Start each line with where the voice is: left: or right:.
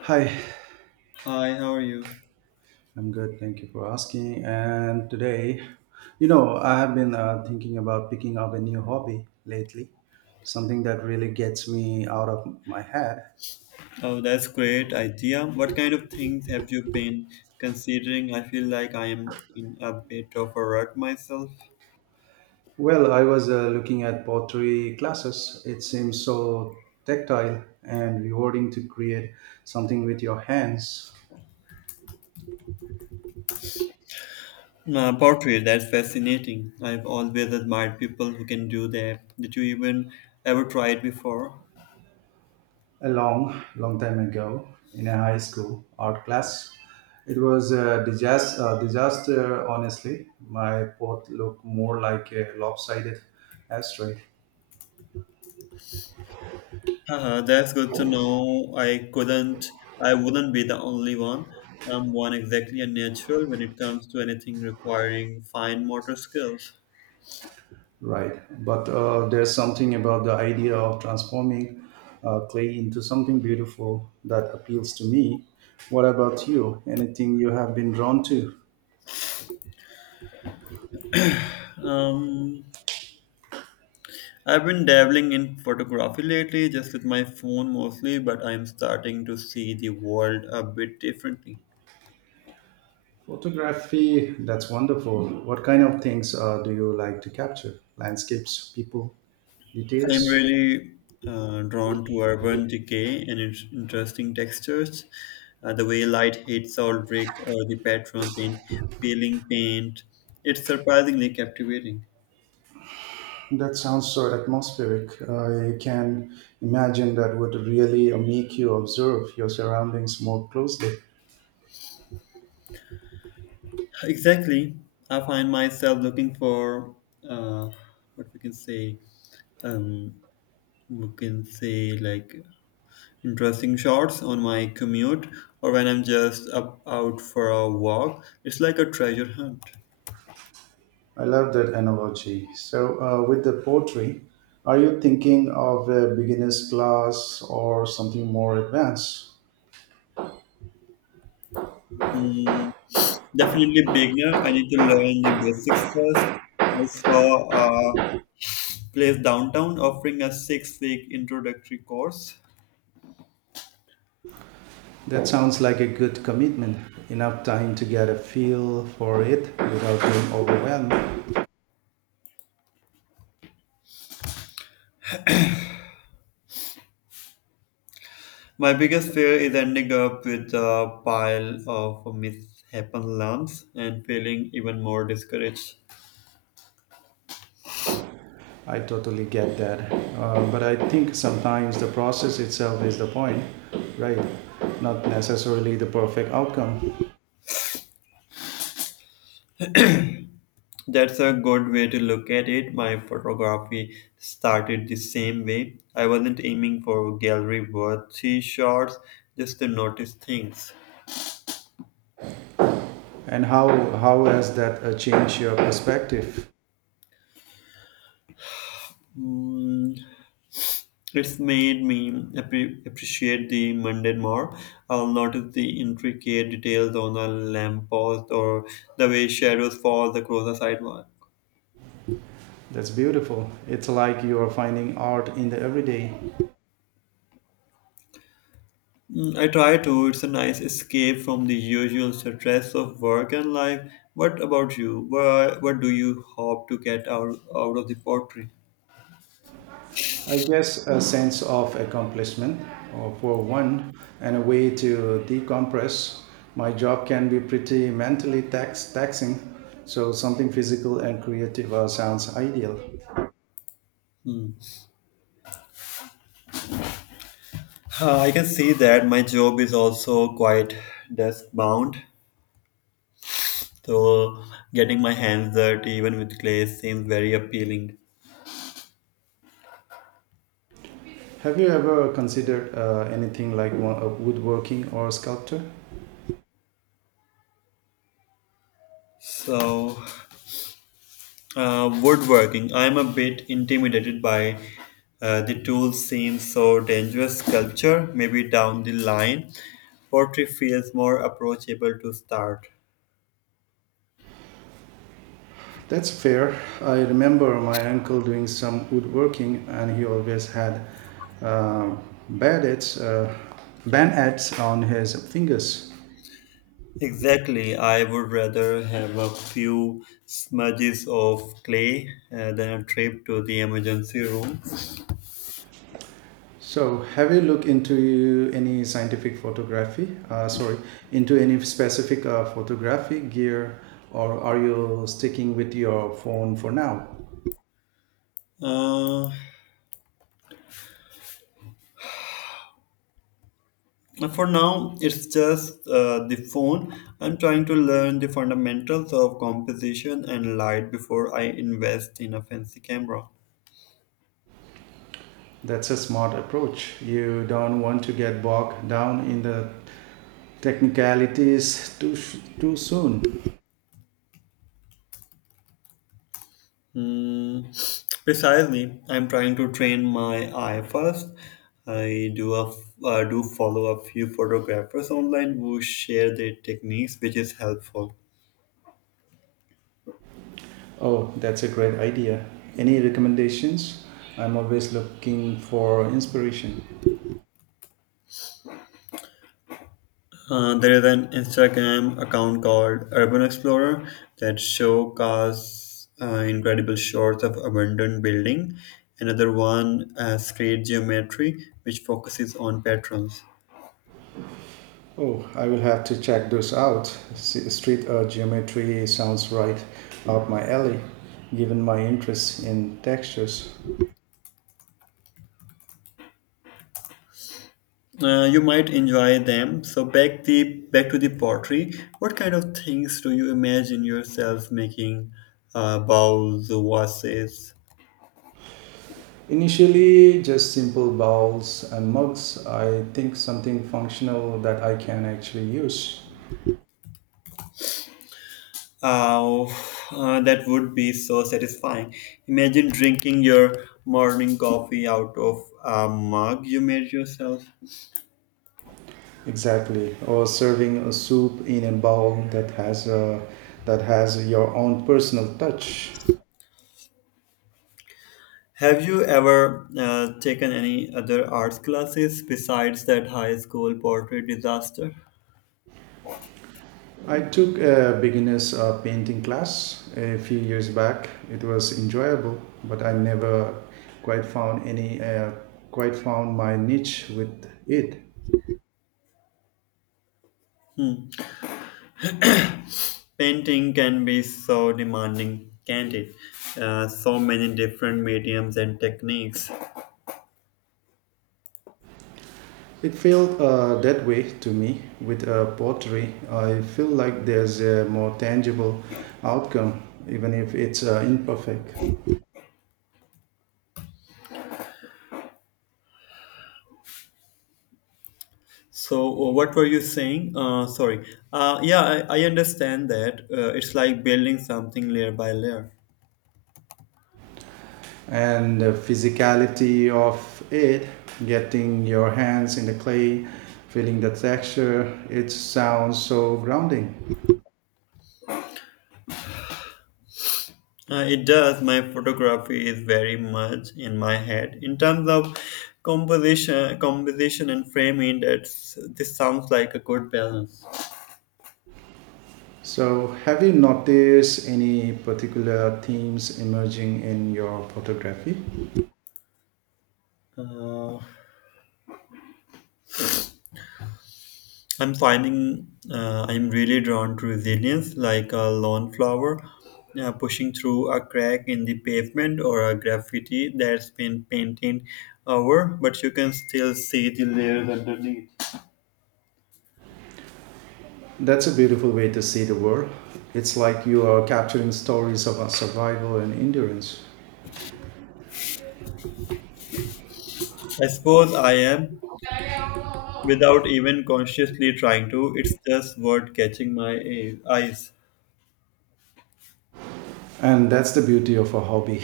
right: Hi,
left: Hi, how are you?
right: I'm good. Thank you for asking. And today, you know, I have been thinking about picking up a new hobby lately, something that really gets me out of my head.
left: Oh, that's great idea. What kind of things have you been considering? I feel like I am in a bit of a rut myself.
right: Well, I was looking at pottery classes. It seems so tactile and rewarding to create something with your hands.
left: Pottery, that's fascinating. I've always admired people who can do that. Did you even ever try it before?
right: A long, long time ago in a high school art class. It was a disaster, honestly. My pot looked more like a lopsided ashtray.
left: That's good to know. I wouldn't be the only one. I'm one exactly a natural when it comes to anything requiring fine motor skills.
right: Right. But there's something about the idea of transforming clay into something beautiful that appeals to me. What about you? Anything you have been drawn to?
left: Um, I've been dabbling in photography lately, just with my phone mostly, but I'm starting to see the world a bit differently.
right: Photography, that's wonderful. What kind of things do you like to capture? Landscapes, people,
left: I'm
right: details?
left: really drawn to urban decay and its interesting textures, the way light hits old brick or the patterns in peeling paint. It's surprisingly captivating.
right: That sounds so atmospheric. I can imagine that would really make you observe your surroundings more closely.
left: Exactly. I find myself looking for uh, what um, we can say like interesting shots on my commute or when I'm just up out for a walk. It's like a treasure hunt.
right: I love that analogy. So, with the poetry, are you thinking of a beginner's class or something more advanced?
left: Mm, definitely beginner. I need to learn the basics first. I saw a place downtown offering a six-week introductory course.
right: That sounds like a good commitment. Enough time to get a feel for it without being overwhelmed.
left: My biggest fear is ending up with a pile of mishapen lumps and feeling even more discouraged.
right: I totally get that. But I think sometimes the process itself is the point, right? Not necessarily the perfect outcome.
left: That's a good way to look at it. My photography started the same way. I wasn't aiming for gallery worthy shots, just to notice things.
right: And how has that changed your perspective?
left: Mm, It's made me appreciate the mundane more. I'll notice the intricate details on a lamppost or the way shadows fall across a sidewalk.
right: That's beautiful. It's like you are finding art in the everyday.
left: Mm, I try to. It's a nice escape from the usual stress of work and life. What about you? What do you hope to get out of the pottery?
right: I guess a sense of accomplishment for one and a way to decompress. My job can be pretty taxing, so something physical and creative sounds ideal.
left: Hmm. I can see that my job is also quite desk bound, so getting my hands dirty even with clay seems very appealing.
right: Have you ever considered anything like one, woodworking or sculpture?
left: So, Woodworking. I am a bit intimidated by the tool seems so dangerous. Sculpture, maybe down the line. Pottery feels more approachable to start.
right: That's fair. I remember my uncle doing some woodworking, and he always had uh, bandits, uh, bandits on his fingers.
left: Exactly. I would rather have a few smudges of clay than a trip to the emergency room.
right: So, have you looked into any into any specific photography gear, or are you sticking with your phone for now?
left: Uh, for now, it's just the phone. I'm trying to learn the fundamentals of composition and light before I invest in a fancy camera.
right: That's a smart approach. You don't want to get bogged down in the technicalities too soon.
left: Hmm, precisely. I'm trying to train my eye first. I do a, I do follow a few photographers online who share their techniques, which is helpful.
right: Oh, that's a great idea. Any recommendations? I'm always looking for inspiration.
left: There is an Instagram account called Urban Explorer that showcases incredible shots of abandoned building. Another one, Street Geometry, which focuses on patterns.
right: Oh, I will have to check those out. Street art geometry sounds right up my alley, given my interest in textures.
left: You might enjoy them. Back to the pottery. What kind of things do you imagine yourself making? Bowls, vases.
right: Initially, just simple bowls and mugs. I think something functional that I can actually use.
left: Oh, that would be so satisfying. Imagine drinking your morning coffee out of a mug you made yourself.
right: Exactly, or serving a soup in a bowl that has your own personal touch.
left: Have you ever taken any other arts classes besides that high school pottery disaster?
right: I took a beginners painting class a few years back. It was enjoyable, but I never quite found any uh, quite found my niche with it.
left: Painting can be so demanding, can't it? So many different mediums and techniques.
right: It felt that way to me with pottery. I feel like there's a more tangible outcome, even if it's imperfect.
left: What were you saying? Sorry. Yeah, I understand that. It's like building something layer by layer.
right: And the physicality of it, getting your hands in the clay, feeling the texture, it sounds so grounding.
left: It does. My photography is very much in my head. In terms of composition and framing, this sounds like a good balance.
right: So have you noticed any particular themes emerging in your photography?
left: Uh, I'm finding I'm really drawn to resilience, like a lawnflower pushing through a crack in the pavement or a graffiti that's been painted over, but you can still see the layers underneath.
right: That's a beautiful way to see the world. It's like you are capturing stories of our survival and endurance.
left: I suppose I am, without even consciously trying to, it's just word catching my eyes.
right: And that's the beauty of a hobby,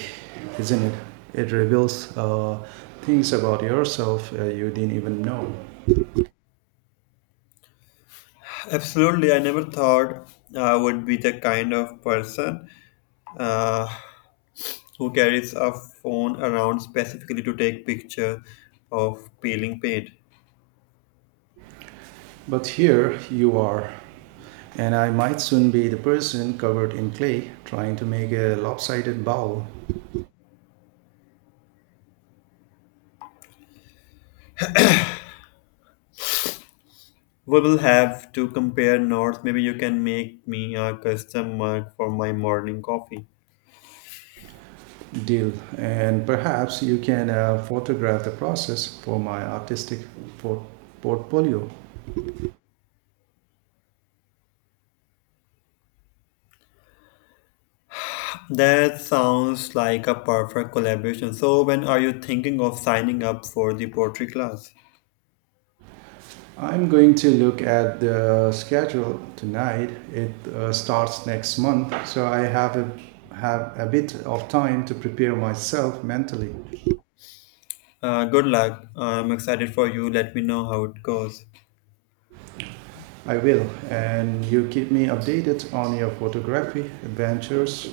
right: isn't it? It reveals things about yourself you didn't even know.
left: Absolutely, I never thought I would be the kind of person. Uh, who carries a phone around specifically to take picture of peeling paint.
right: But here you are, and I might soon be the person covered in clay trying to make a lopsided bowl.
left: We will have to compare notes. Maybe you can make me a custom mug for my morning coffee.
right: Deal. And perhaps you can photograph the process for my artistic por- portfolio.
left: That sounds like a perfect collaboration. So, when are you thinking of signing up for the poetry class?
right: I'm going to look at the schedule tonight. It starts next month, so have a bit of time to prepare myself mentally.
left: Good luck. I'm excited for you. Let me know how it goes.
right: I will, and you keep me updated on your photography adventures.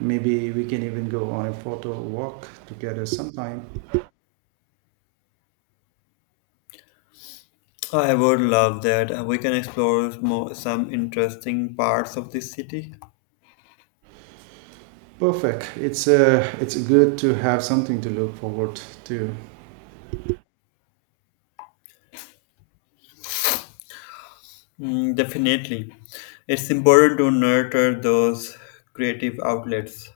right: Maybe we can even go on a photo walk together sometime.
left: I would love that. We can explore more, some interesting parts of the city.
right: Perfect. It's good to have something to look forward to.
left: Mm, definitely. It's important to nurture those creative outlets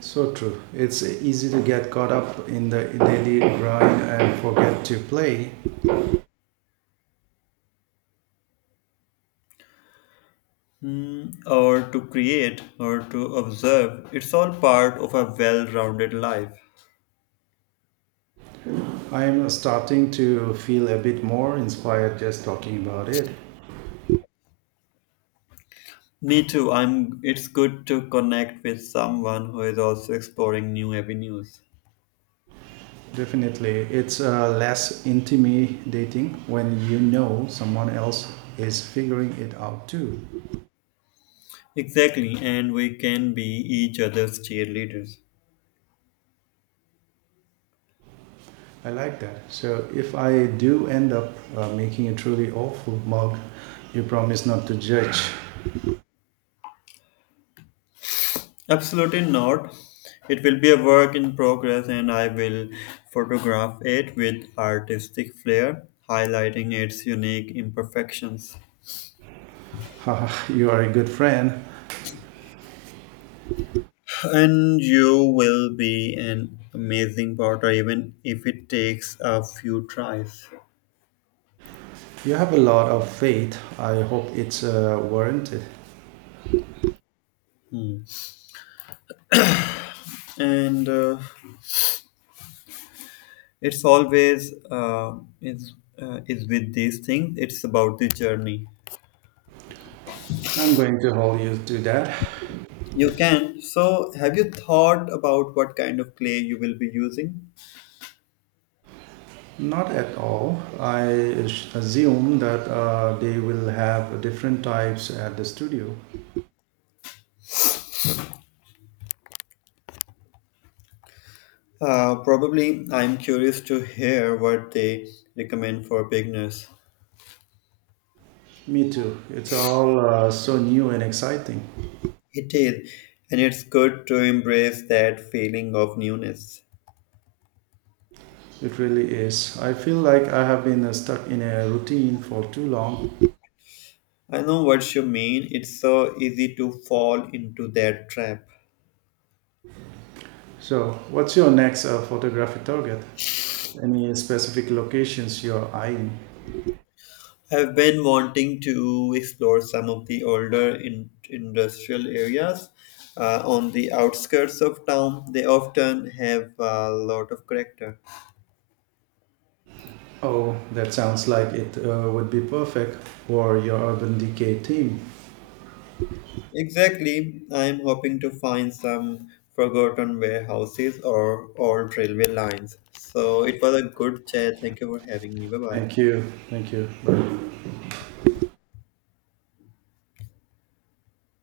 right: So true. It's easy to get caught up in the daily grind and forget to play.
left: mm, or to create or to observe. It's all part of a well rounded life.
right: I'm starting to feel a bit more inspired just talking about it.
left: Me too. I'm it's good to connect with someone who is also exploring new avenues.
right: Definitely, it's less intimidating when you know someone else is figuring it out too.
left: Exactly, and we can be each other's cheerleaders.
right: I like that. So if I do end up making a truly awful mug, you promise not to judge.
left: Absolutely not. It will be a work in progress, and I will photograph it with artistic flair, highlighting its unique imperfections.
right: You are a good friend.
left: And you will be an amazing potter, even if it takes a few tries.
right: You have a lot of faith. I hope it's warranted.
left: Hmm. And It's always is with these things. It's about the journey.
right: I'm going to hold you to that.
left: You can. So, have you thought about what kind of clay you will be using?
right: Not at all. I assume that they will have different types at the studio.
left: Probably I'm curious to hear what they recommend for beginners.
right: Me too. It's all so new and exciting.
left: It is, and it's good to embrace that feeling of newness.
right: It really is. I feel like I have been stuck in a routine for too long.
left: I know what you mean, it's so easy to fall into that trap.
right: So, what's your next photographic target? Any specific locations you're eyeing?
left: I've been wanting to explore some of the older industrial areas on the outskirts of town. They often have a lot of character.
right: Oh, that sounds like it would be perfect for your urban decay team.
left: Exactly. I'm hoping to find some forgotten warehouses or old railway lines. So it was a good chat. Thank you for having me. Bye bye.
right: Thank you. Thank you.